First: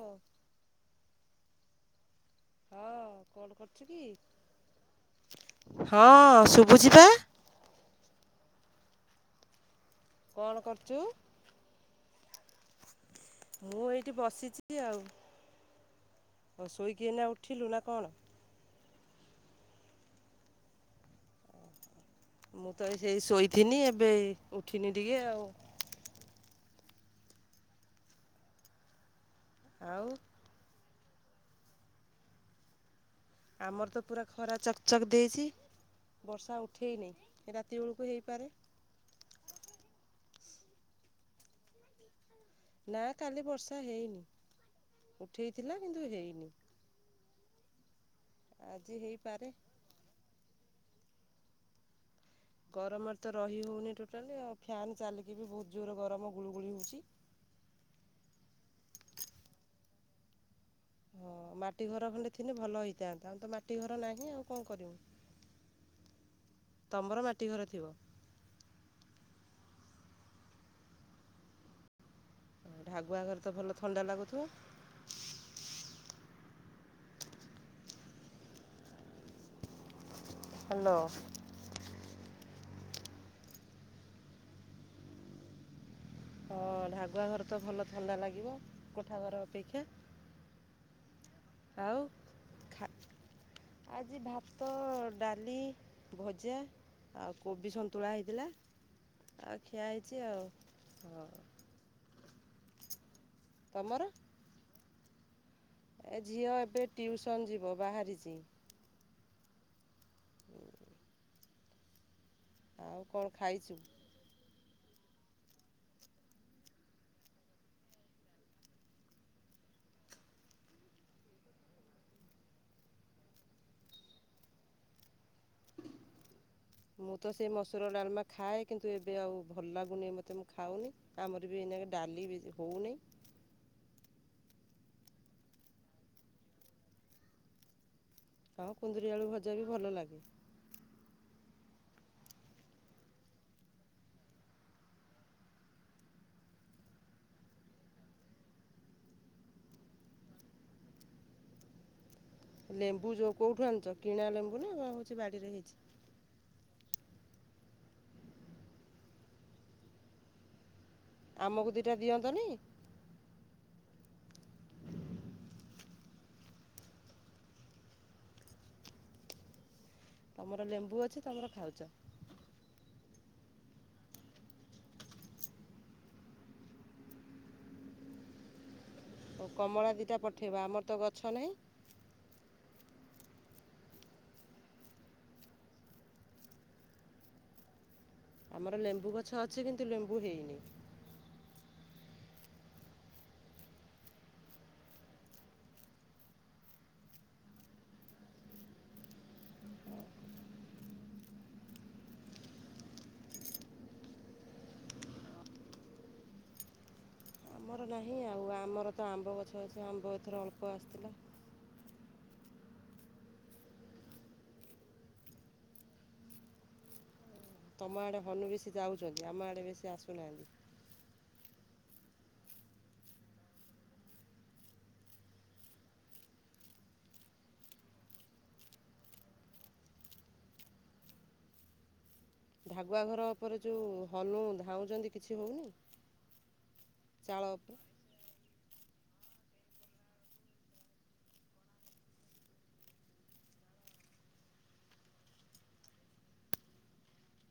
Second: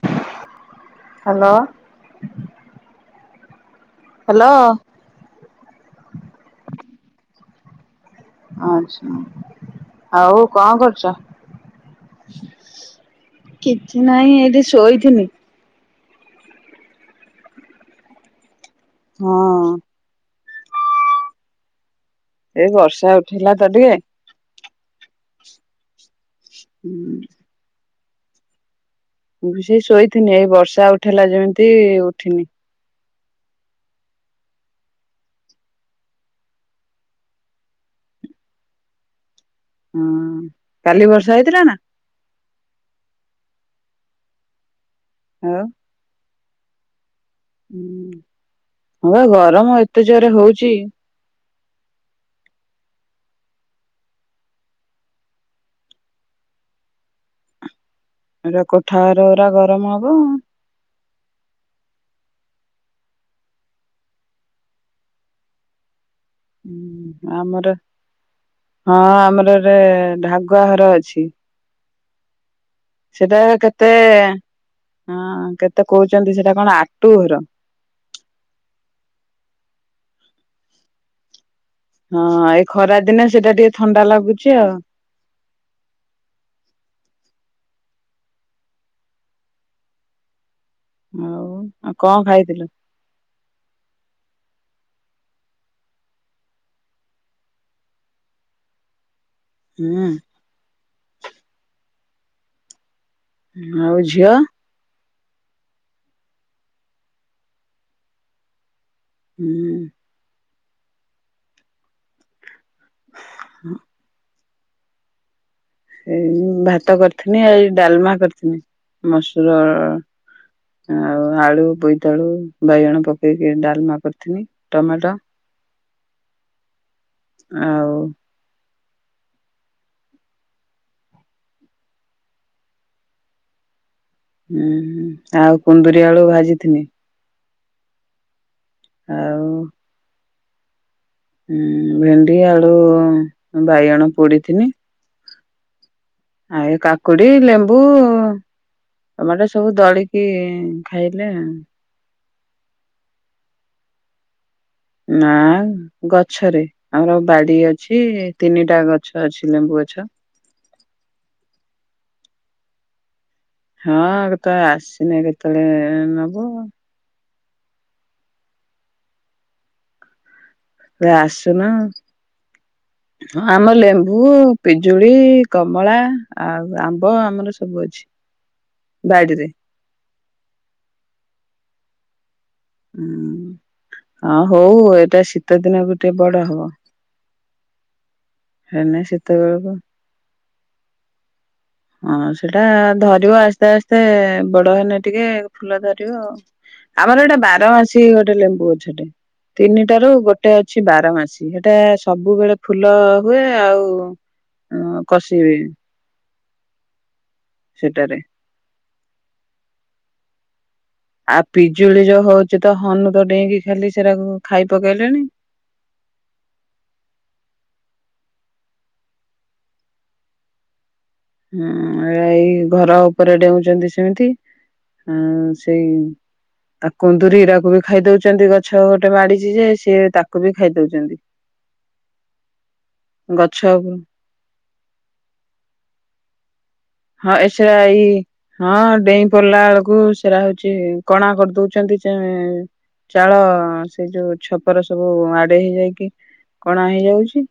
ଓ [unintelligible] ହଁ କଣ କରୁ କରୁଚୁ କି? ହ୍ୟାଲୋ ହଁ ଶୁଭୁ ଯିବା। ଆଚ୍ଛା। ଆଉ କଣ କରୁଚ? [unintelligible] ମୁଁ କିଛି ଏଇଠି ନାହିଁ ଏଇଠି ଶୋଇଥିନି। ଓ ଶୋଇକି ଏଇନା ଉଠିଲୁ ନା କଣ? ହଁ। ଏଇ ମୁଁ ତ ଏ ବର୍ଷା ସେଇ ଉଠେଇଲା ତ ଶୋଇଥିନି ଟିକେ ଏବେ ଉଠିନି ଟିକେ ଆଉ। ହୁଁ। ମୁଁ ବି ସେଇ ଆଉ ଶୋଇଥିନି ଏଇ ବର୍ଷା ଉ ଉଠେଇଲା ଯେମିତି ଉଠିନି। ଆମର ତ ପୁରା ଖରା ଚକ୍ ଚକ୍ ଦେଇଚି, ବର୍ଷା ଉଠେଇନି, ରାତି ବେଳକୁ ହେଇପାରେ। ହୁଁ କାଲି ବର୍ଷା ହେଇଥିଲା ନା? ନା କାଲି ବର୍ଷା ହେଇନି। ଉଠେଇ ଥିଲା କିନ୍ତୁ ହେଇନି। ହୁଁ। ଆଜି ହଁ ବା ହେଇପାରେ। ଗରମ ଏତେ ଯୋରେ ହଉଚି। ଗରମରେ ତ ରହି ହଉନି ଟୋଟାଲି ଆଉ, ଫ୍ୟାନ ଚାଲିକି ବି ବହୁତ ଯୋର ଗରମ ଗୁଳୁଗୁଳି ହଉଛି। ଏରା କୋଠାଘର ଗୁରା ଗରମ ହବ ଆଉ। ହଁ ମାଟି ଘର ଖଣ୍ଡେ ଥିଲେ ଭଲ ହେଇଥାନ୍ତା, ଆମେ ତ ମାଟି ଘର ନାହିଁ ଆଉ କଣ କରିବୁ? ତମର ଉଁ ମାଟି ଘର ଆମର ଥିବ। ହଁ ଆମର ରେ ଢାଗୁଆ ଘର ଅଛି। ଢାଗୁଆ ଘରେ ସେଟା ତ ଭଲ କେତେ ଥଣ୍ଡା ଲାଗୁଥିବ ହଁ କେତେ କହୁଛନ୍ତି ସେ ଏଟା କଣ ଆଟୁ ଘର? ହାଲୋ। ହଁ ଏଇ ଖରା ଦିନେ ସେଇଟା ଟିକେ ଥଣ୍ଡା ଲାଗୁଚି ଆଉ। ହଁ ଢାଗୁଆଘର ତ ଭଲ ଥଣ୍ଡା ଲାଗିବ। କୋଠା ଘର ଅପେକ୍ଷା। ଆଉ ଆଉ କଣ ଖାଇଥିଲୁ? ଖା ଆଜି ଭାତ ଡାଲି, ଭଜା ଆଉ କୋବି ସନ୍ତୁଳା ହେଇଥିଲା। ଆଉ ଖିଆ ହୁଁ ହେଇଚି ଆଉ। ହ। ଆଉ ଝିଅ? ଏ ଝିଅ ଏବେ ଟିଉସନ ଯିବ ବାହାରିଚି। ହୁଁ। ଆଉ କଣ ଖାଇଚୁ? ଏଇ ମୁଁ ଭାତ କରିଥିନି ଏଇ ଡାଲମା କରିଥିନି। ମସୁର ଆଉ ଆଳୁ, ବୋଇତାଳୁ, ବାଇଗଣ ପକେଇକି ଡାଲମା କରିଥିନି। ଟମାଟ ମୁଁ ତ ସେଇ ଆଉ ମସୁର ଡାଲମା ଖାଏ। କିନ୍ତୁ ଏବେ ଆଉ ଭଲ ଲାଗୁନି ମତେ ମୁଁ ଖାଉନି। ଆମର ବି ଏଇନାକେ ଡାଲି ବି ହୋଉନି। ଉଁ ହୁଁ ଆଉ କୁନ୍ଦୁରି ଆଳୁ ଭାଜିିଥିନି। ହଁ କୁନ୍ଦୁରି ଆଳୁ ଆଉ ଭଜା ବି ଭଲ ଲାଗେ। ଉଁ ଭେଣ୍ଡି, ଆଳୁ, ବାଇଗଣ ପୋଡିଥିନି। ଆଉ ଏ କାକୁଡି, ଲେମ୍ବୁ, ଟମାଟୋ ସବୁ ଦଳିକି ଖାଇଲେ ଆଉ। ଲେମ୍ବୁ ଯୋଉ କୋଉଠୁ ଆଣୁଚ? କିଣା ଲେ ନାଁ ଗଛରେ। ଆମର ବାଡି ଅଛି। ତିନିଟା ଗଛ ଅଛି ଲେମ୍ବୁ ଗଛ। ଆମକୁ ଦିଇଟା ଦିଅନ୍ତନି। ହଁ କେତେବେଳେ ଆସିନେ କେତେବେଳେ ନବ। ତମର ଲେମ୍ବୁ ଅଛି ତମର ଆସୁନ ଖାଉଚ। ହଁ ଆମର ଲେମ୍ବୁ, ପିଜୁଳି, କମଳା ଆଉ ଆମ୍ବ ଆମର ସବୁ ଅଛି ହୋଉ ବାଡିରେ। କମଳା ଦିଇଟା ପ ଠେଇବ ଆମର ତ ଗଛ ନାହିଁ। ହୁଁ ହଁ ହୋଉ ଏଟା ଶୀତ ଦିନକୁ ଟିକେ ବଡ ହବ। ଆମର ହେନେ ଲେମ୍ବୁ ଶୀତ ଗଛ ଅଛି ବେଳକୁ କିନ୍ତୁ ଲେମ୍ବୁ ହେଇନି। ହଁ ସେଟା ଧରିବ ଆସ୍ତେ ଆସ୍ତେ ବଡ ହେନେ ଟିକେ ଫୁଲ ଧରିବ। ଆଉ ଆମର ଏଟା ବାରମାସୀ ଗୋଟେ ଲେମ୍ବୁ ଗଛଟେ ତିନିଟାରୁ ଗୋଟେ ଅଛି ବାରମାସୀ ହେଟା ସବୁବେଳେ ଫୁଲ ହୁଏ ଆଉ କଷିବି। ଆମର ନାହିଁ ଆଉ ଆମର ତ ଆମ୍ବ ଗଛ ଅଛି। ଆମ୍ବ ଏଥର ଅଳ୍ପ ଆସି ଆଉ ପିଜୁଳି ଯୋଉ ହୋଉଚି ତ ହନୁ ତ ଡେଇଁକି ଖାଲି ସେରାକୁ ଖାଇ ପକେଇଲେଣି। ତମ ଆଡେ ହନୁ ବେଶୀ ଯାଉଚନ୍ତି ଆମ ଆଡେ ବେଶୀ ଆସୁନାହାନ୍ତି। ହୁଁ ଏ ଏଇ ଘର ଉପରେ ଡେଉଚନ୍ତି ସେମିତି ହଁ ସେଇ ତା କ କୁନ୍ଦୁରି ଗୁରାକ ବି ଖାଇ ଦଉସନ୍ତି ଗଛ ଗୋଟେ ମାଡିଚି ଯେ ସେ ତାକୁ ବି ଖାଇ ଦଉଚନ୍ତି। ଭାଗୁଆ ଘର ଉପରେ ଯୋଉ ହନୁ ଧାଉଁ କିଛି ହଉନି। ହଁ ଏସା ଏଇ ହଁ। ଡେଇଁ ପଡିଲା ବେଳକୁ ସେରା ହଉଛି କଣା କରିଦଉଚନ୍ତି ଚାଳ ସେ ଯୋଉ ଛପର ସବୁ ଆଡେଇ ହେଇଯାଇକି କଣା ହେଇଯାଉଚି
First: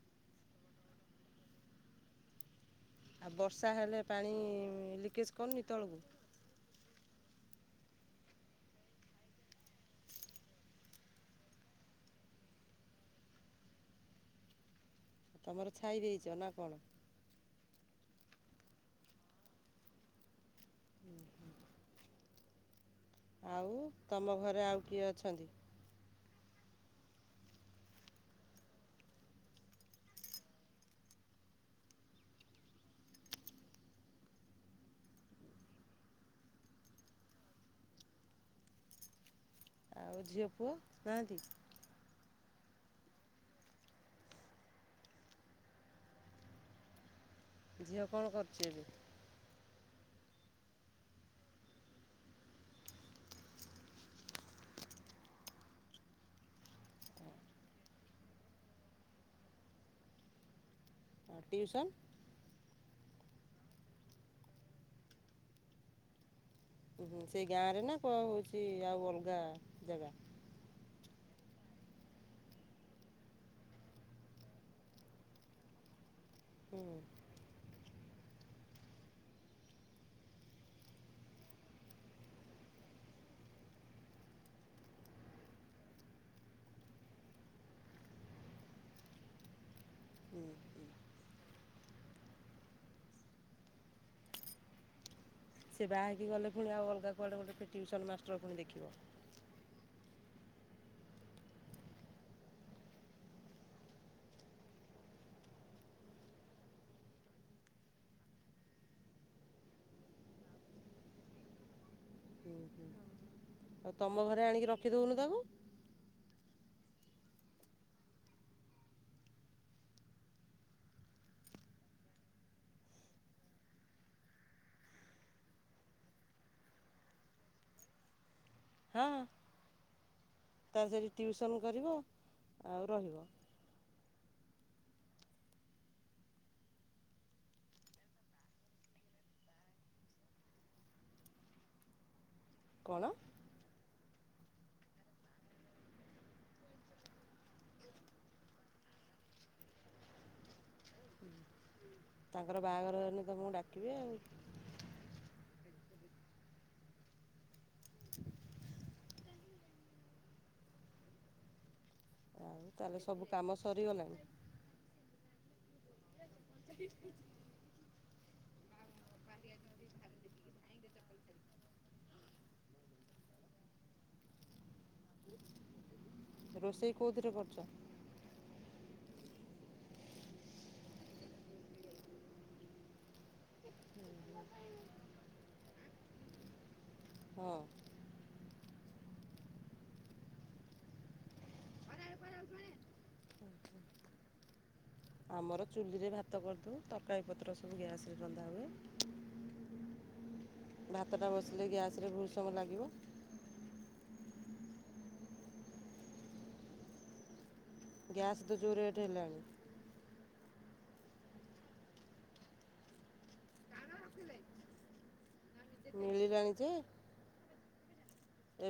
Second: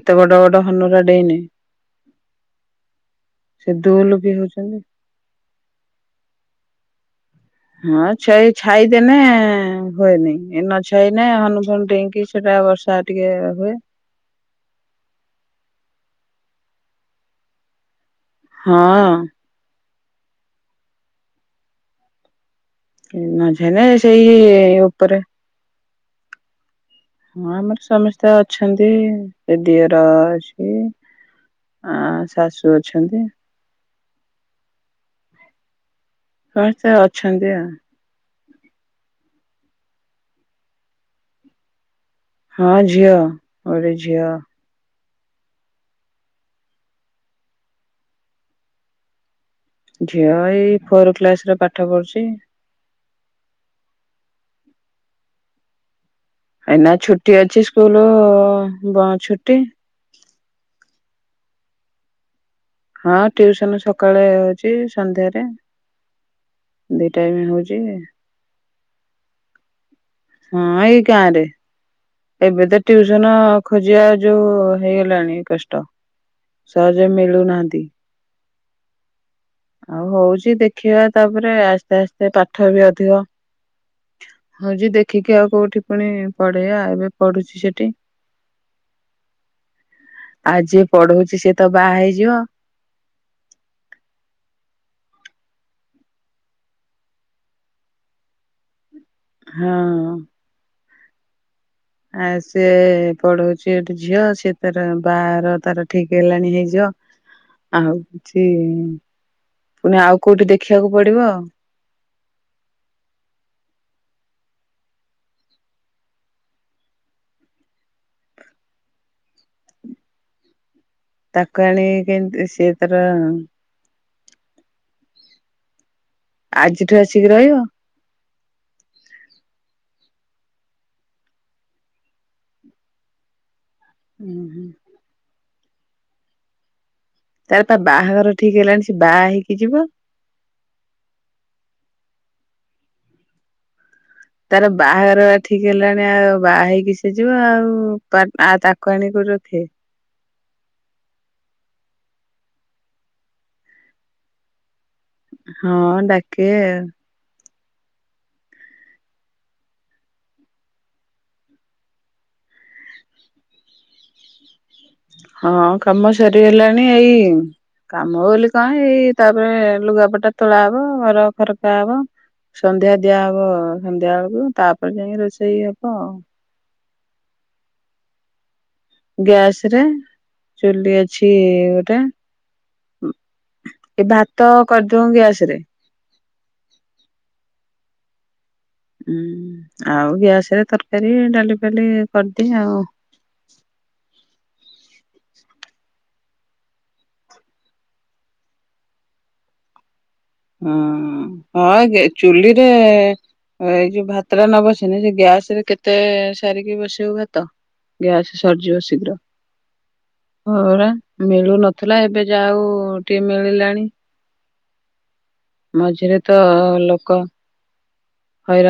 ଏତେ ବଡ ବଡ ହନୁରା ଡେଇଁଲେ। ଆଉ ବର୍ଷା ହେଲେ ପାଣି ହଉଛନ୍ତି ଲିକେଜ୍ କରୁନି ତଳକୁ? ହଁ ଛଇ ଛାଇଦେନେ ହୁଏନି ଏ ନ ଛାଇନେ ହନୁଫନୁ ଡେଇକି ସେଟା ବର୍ଷା ଟିକେ ହୁଏ। ତମର ଛାଇ ଦେଇଚ ନା କଣ? ହଁ। [inaudible] ମାଝି ଆଉ ରେ ତମ ସେଇ ଘରେ ଆଉ କିଏ ଉପରେ। ଅଛନ୍ତି ହଁ ଆମର ସମସ୍ତେ ଅଛନ୍ତି ଏ ଦିଅର ଅଛି ଆ ଶାଶୁ ଅଛନ୍ତି। ସମସ୍ତେ ଅଛନ୍ତି ଆଉ। ଆଉ ଝିଅ ପୁଅ ନାହାନ୍ତି? ହଁ ଝିଅ ଗୋଟେ ଝିଅ ଝିଅ କଣ କରୁଚି ଏବେ? ଝିଅ ଏଇ ଫୋର କ୍ଲାସ ରେ ପାଠ ପଢୁଛି। ଏନା ଛୁଟି ଅଛି ସ୍କୁଲ ବ ଛୁଟି। ଆଉ ଟିଉସନ୍? ହଁ ଟିଉସନ ସକାଳେ ହେଉଚି ସନ୍ଧ୍ୟାରେ ଉ ଦି ହୁଁ ଟାଇମ ସେଇ ଗାଁ ହଉଛି ରେ ନା ହଁ କଣ ହଉଛି? କି ଆଉ ଅଲଗା ଜାଗା? ହଁ ଏଇ ଗାଁ ରେ। ଏବେ ତ ଟ୍ୟୁସନ ଖୋଜିବା ଯୋଉ ହେଇଗଲାଣି କଷ୍ଟ। ହୁଁ ସହଯେ ମିଳୁନାହାନ୍ତି। ଆଉ ହଉଛି ଦେଖିବା ତାପରେ ଆସ୍ତେ ଆସ୍ତେ ପାଠ ବି ଅଧିକ ହଉଛି ଦେଖିକି ଆଉ କୋଉଠି ପୁଣି ପଢେଇବା ଆଉ। ଏବେ ପଢୁଚି ସେଠି। ହୁଁ ଆଉ ଯିଏ ପଢଉଚି ସିଏ ତ ବାହା ହେଇଯିବ। ସେ ବାହା ହେଇକି ଗଲେ ପୁଣି ଆଉ ଅଲଗା କୁଆଡେ ଗୋଟେ ଟିଉସନ ମାଷ୍ଟର ପୁଣି ଦେଖିବ। ହଁ। ଆ ସିଏ ପଢଉଛି ଏଠି ଝିଅ ସିଏ ତାର ବା ର ତାର ଠିକ ହେଲାଣି ହେଇଯ ଆଉ କିଛି ପୁଣି ଆଉ କୋଉଠି ଦେଖିବାକୁ ପଡିବ ଆ। ହୁଁ ଆଉ ତମ ଘରେ ଆଣିକି ରଖିଦଉନୁ ତାକୁ? ତାକୁ ଆଣ କେମତି ସିଏ ତାର ଆଜିଠୁ ଆସିକି ରହିବ। ହଁ ତା ସେଠ ଟିଉସନ୍ କରିବ ଆଉ ରହିବ। ହୁଁ ହୁଁ। ତାର ପା ବାହାଘର ଠିକ ହେଲାଣି ସେ ବାହା ହେଇକି ଯିବ। କଣ? ତାର ବାହାଘର ଠିକ୍ ହେଲାଣି ଆଉ ବାହା ହେଇକି ସେ ଯିବ ଆଉ ଆ ତାକୁ ଆଣିକି କୋଉଠି ରଖିବେ? ତାଙ୍କର ବାହାଘର ହେଲେ ତମକୁ ଡାକିବେ ଆଉ। ହଁ ଡାକିବେ ଆଉ। ତାହେଲେ ସବୁ କାମ ସରିଗଲାଣି। ହଁ। କାମ ସରିଗଲାଣି ଏଇ କାମ ବୋଲି କଣ ଏଇ ତାପରେ ଲୁଗାପଟା ତୋଳା ହବ ଘର ଖରକା ହବ। ସନ୍ଧ୍ୟା ଦିଆହବ ସନ୍ଧ୍ୟା ବେଳକୁ ତାପ୍ [unintelligible] ଯାଇକି ରୋଷେଇ ହବ ଆଉ। ରୋଷେଇ କେଉଁଥିରେ କରୁଛ ଗ୍ୟାସରେ ଚୁଲି ଅଛିଇ-ଇ-ଇ ଗୋଟେ। ଏ ଭାତ କରିଦଉ ଗ୍ୟାସରେ। ହୁଁ। ହୁଁ ଆଉ ଗ୍ୟାସରେ ତରକାରୀ ଡାଲି। ଡାଲି କରିଦିଏ ଆଉ। ଆମର ଚୁଲିରେ ଭାତ କରିଦଉ ତରକାରିପତ୍ର ସବୁ ଗ୍ୟାସରେ ରନ୍ଧା ହୁଏ। ଭାତଟା ହୁଁ-ଉଁ-ଉଁ ବସିଲେ ହଁ ଗ୍ୟାସରେ ବହୁତ ସମୟ ଚୁଲିରେ ଲାଗିବ ଏଇ ଯୋଉ ଭାତ୍ [unintelligible] ନ ବସେଇନେ ସେ ଗ୍ୟାସରେ କେତେଏ-ଏ-ଏ ସାରିକି ବସେଇବୁ ଭାତ? ଗ୍ୟାସ ଗ୍ୟାସ୍ ତ ଯେଉଁ ସରିଯିବ ରେଟ୍ ଶୀଘ୍ର। ହେଲାଣି ହଁ ପରା, ମିଳୁନଥିଲା ଏବେ ଯାହେଉ ଟିକେ ମିଳିଲାଣି। ମଝିରେ ତ ମିଳିଲାଣି ଯେ ଲୋକ।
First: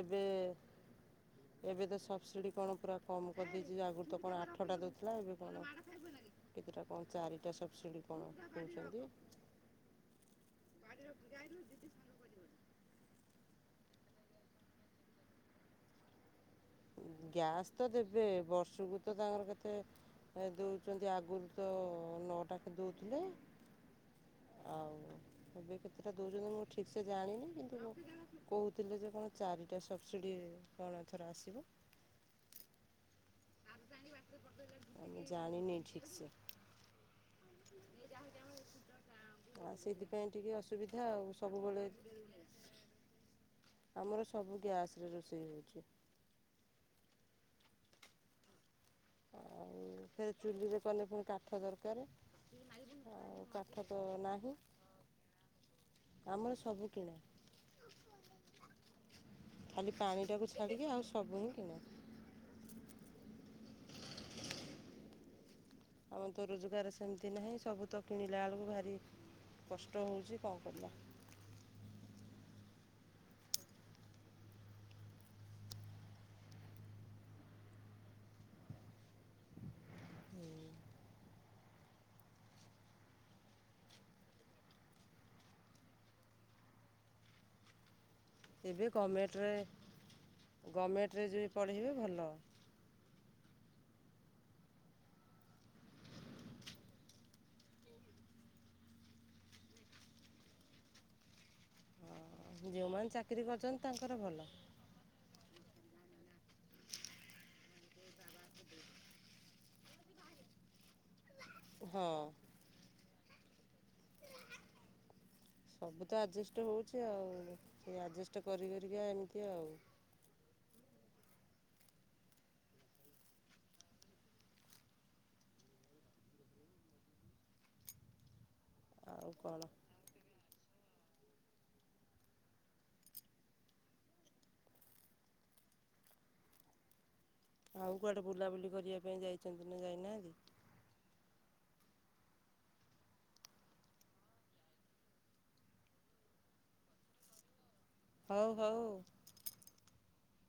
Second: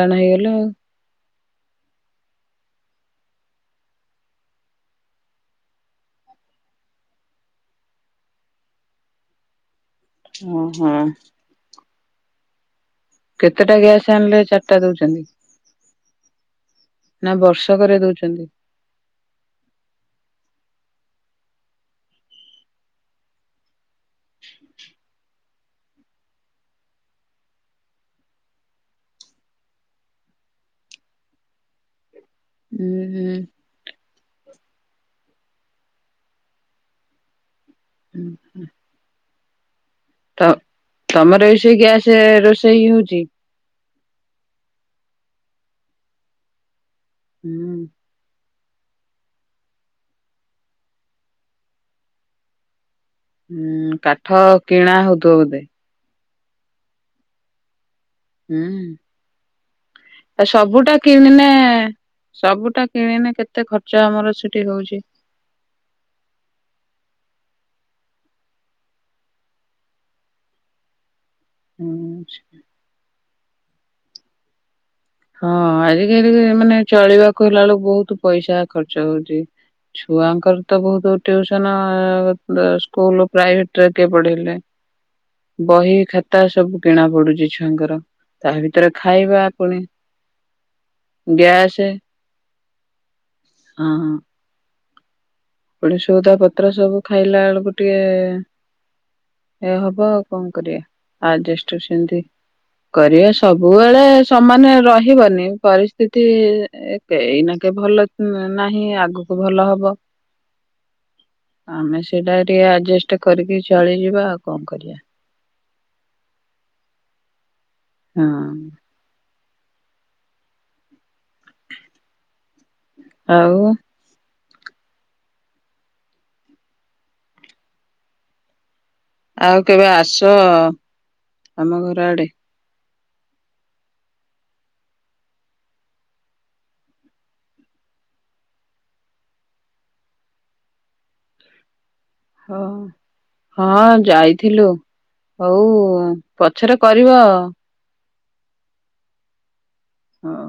ଏବେ ହେଇଗଲେ ଆଉ। ଏବେ ତ ସବସିଡି କଣ ପୁରା କମ୍ କରିଦେଇଛି ଆଗରୁ ତ କଣ ଆଠଟା ଦଉଥିଲା ଏବେ କଣ କେତେଟା କଣ ଚାରିଟା ସବସିଡି କଣ ଦଉଛନ୍ତି। ହଁ ହଁ। କେତେଟା ଗ୍ୟାସ୍ ଆଣିଲେ ଚାରିଟା ଦଉଛନ୍ତି? ନା ଗ୍ୟାସ୍ ତ ବର୍ଷକରେ ଦେବେ ଦଉଛନ୍ତି? ବର୍ଷକୁ ତ ତାଙ୍କର କେତେ ଦଉଛନ୍ତି ଆଗରୁ। ତ ନଅଟାକୁ ଦଉଥିଲେ। [inaudible] ଏବେ କେତେଟା ଦଉଛନ୍ତି ମୁଁ ଠିକସେ ଜାଣିନି, କିନ୍ତୁ କହୁଥିଲେ ଯେ କଣ ଚାରିଟା ସବସିଡି କଣ ଏଥର ଆସିବ। ହୁଁ ହୁଁ। ଆଉ ମୁଁ ଜାଣିିନି ଠିକ୍ ସେ। ହୁଁ ହୁଁ। ହାଁ ସେଇ [inaudible] ତ, ତମର ବି ସେଇ ଗ୍ୟାସରେ ରୋଷେଇ ହଉଛି? ଆମର ସବୁ ଗ୍ୟାସରେ ରୋଷେଇ ହଉଛି। ହୁଁ। ଆଉ ଏଥିରେ ଚୁଲିରେ କଲେ ପୁଣି କାଠ ଦରକାର। ଆଉ କାଠ ତ ହୁଁ କାଠ ନାହିଁ। କିଣା ହଉଥିବ ବୋଧେ? ଆମର ସବୁ କିଣା। ହୁଁ ଉଁ। ଖାଲି ଆ ପାଣିଟାକୁ ଛାଡ଼ିକି ସବୁଟା ଆଉ ସବୁ କିଣିନେ ହିଁ କିଣା। ସବୁଟା କିଣିନେ କେତେ ଖର୍ ଚ ଆମର ସେଠି ହଉଛି। ଆମର ତ ରୋଜଗାର ସେମିତି ନାହିଁ ସବୁ ତ କିଣିଲା ବେଳକୁ ଭାରି କଷ୍ଟ ହଉଛି କଣ କରିବା। ହୁଁଉ-ଉ‌ ଛୁ। ହଁ ଆଜିକାଲି ମାନେ ଚଳିବାକୁ ହେଲା ବେଳକୁ ବହୁତ ପଇସା ଖର୍ଚ୍ଚ ହଉଛି, ଛୁଆଙ୍କର ତ ବହୁତ ଟିଉସନ ଅ-ଅ-ଅ ସ୍କୁଲ୍ ପ୍ରାଇଭେଟରେ କିଏ ପଢେଇଲେ, ବହି ଖାତା ସବୁ କିଣା ପଡୁଛି ଛୁଆଙ୍କର। ତାହା ଭିତରେ ଖାଇବା ପୁଣି ଗମେଣ୍ଟରେ ଯଦି ପଢ଼େଇିବେ ଭଲ ହବ। ଅଁ ହଁ। ପୁଣି ସଉଦା ପତ୍ର ସବୁ ଖାଇଲା ବେଳକୁ ଟିକେ ଏ ହବ ଆଉ କଣ କରିବା ଆଯେଷ୍ଟ ସେମିତି ହଁ ଯେଉଁମାନେ କରିବା ଚାକିରି କରିଛନ୍ତି ସବୁବେଳେ ତାଙ୍କର ଭଲ ସମାନେ ରହିବନି ପରିସ୍ଥିତି କେ ଏଇ ନା କେ ଭଲ ମ୍ ନାହିଁ ଆଗକୁ ଭଲ ହବ। ଆମେ ହଁ ସେଇଟା ଟିକେ ଆଜେଷ୍ଟ କରିକି ଚଳିଯିବା ଆଉ କଣ କରିବା। ସବୁ ତ ଆଯେଷ୍ଟ ହଉଚି ଆଉ। ସେ ଆଯେଷ୍ଟ କରି ହଁ କରି କରିକା ତି ଆଉ ଆଉ ଆଉ କେବେ ଆସ। ଆମ ଘର ଆଡେ। ଆଉ କୁଆଡେ ବୁଲାବୁଲି କରିବା ପାଇଁ ଯାଇନ୍ତି ନା ଯାଇନାହାନ୍ତି? ହଁ ହଁ ଯାଇଥିଲୁ ହୋଉ ପଛରେ କରିବ। ହୋଉ ହୋଉ। ହଁ।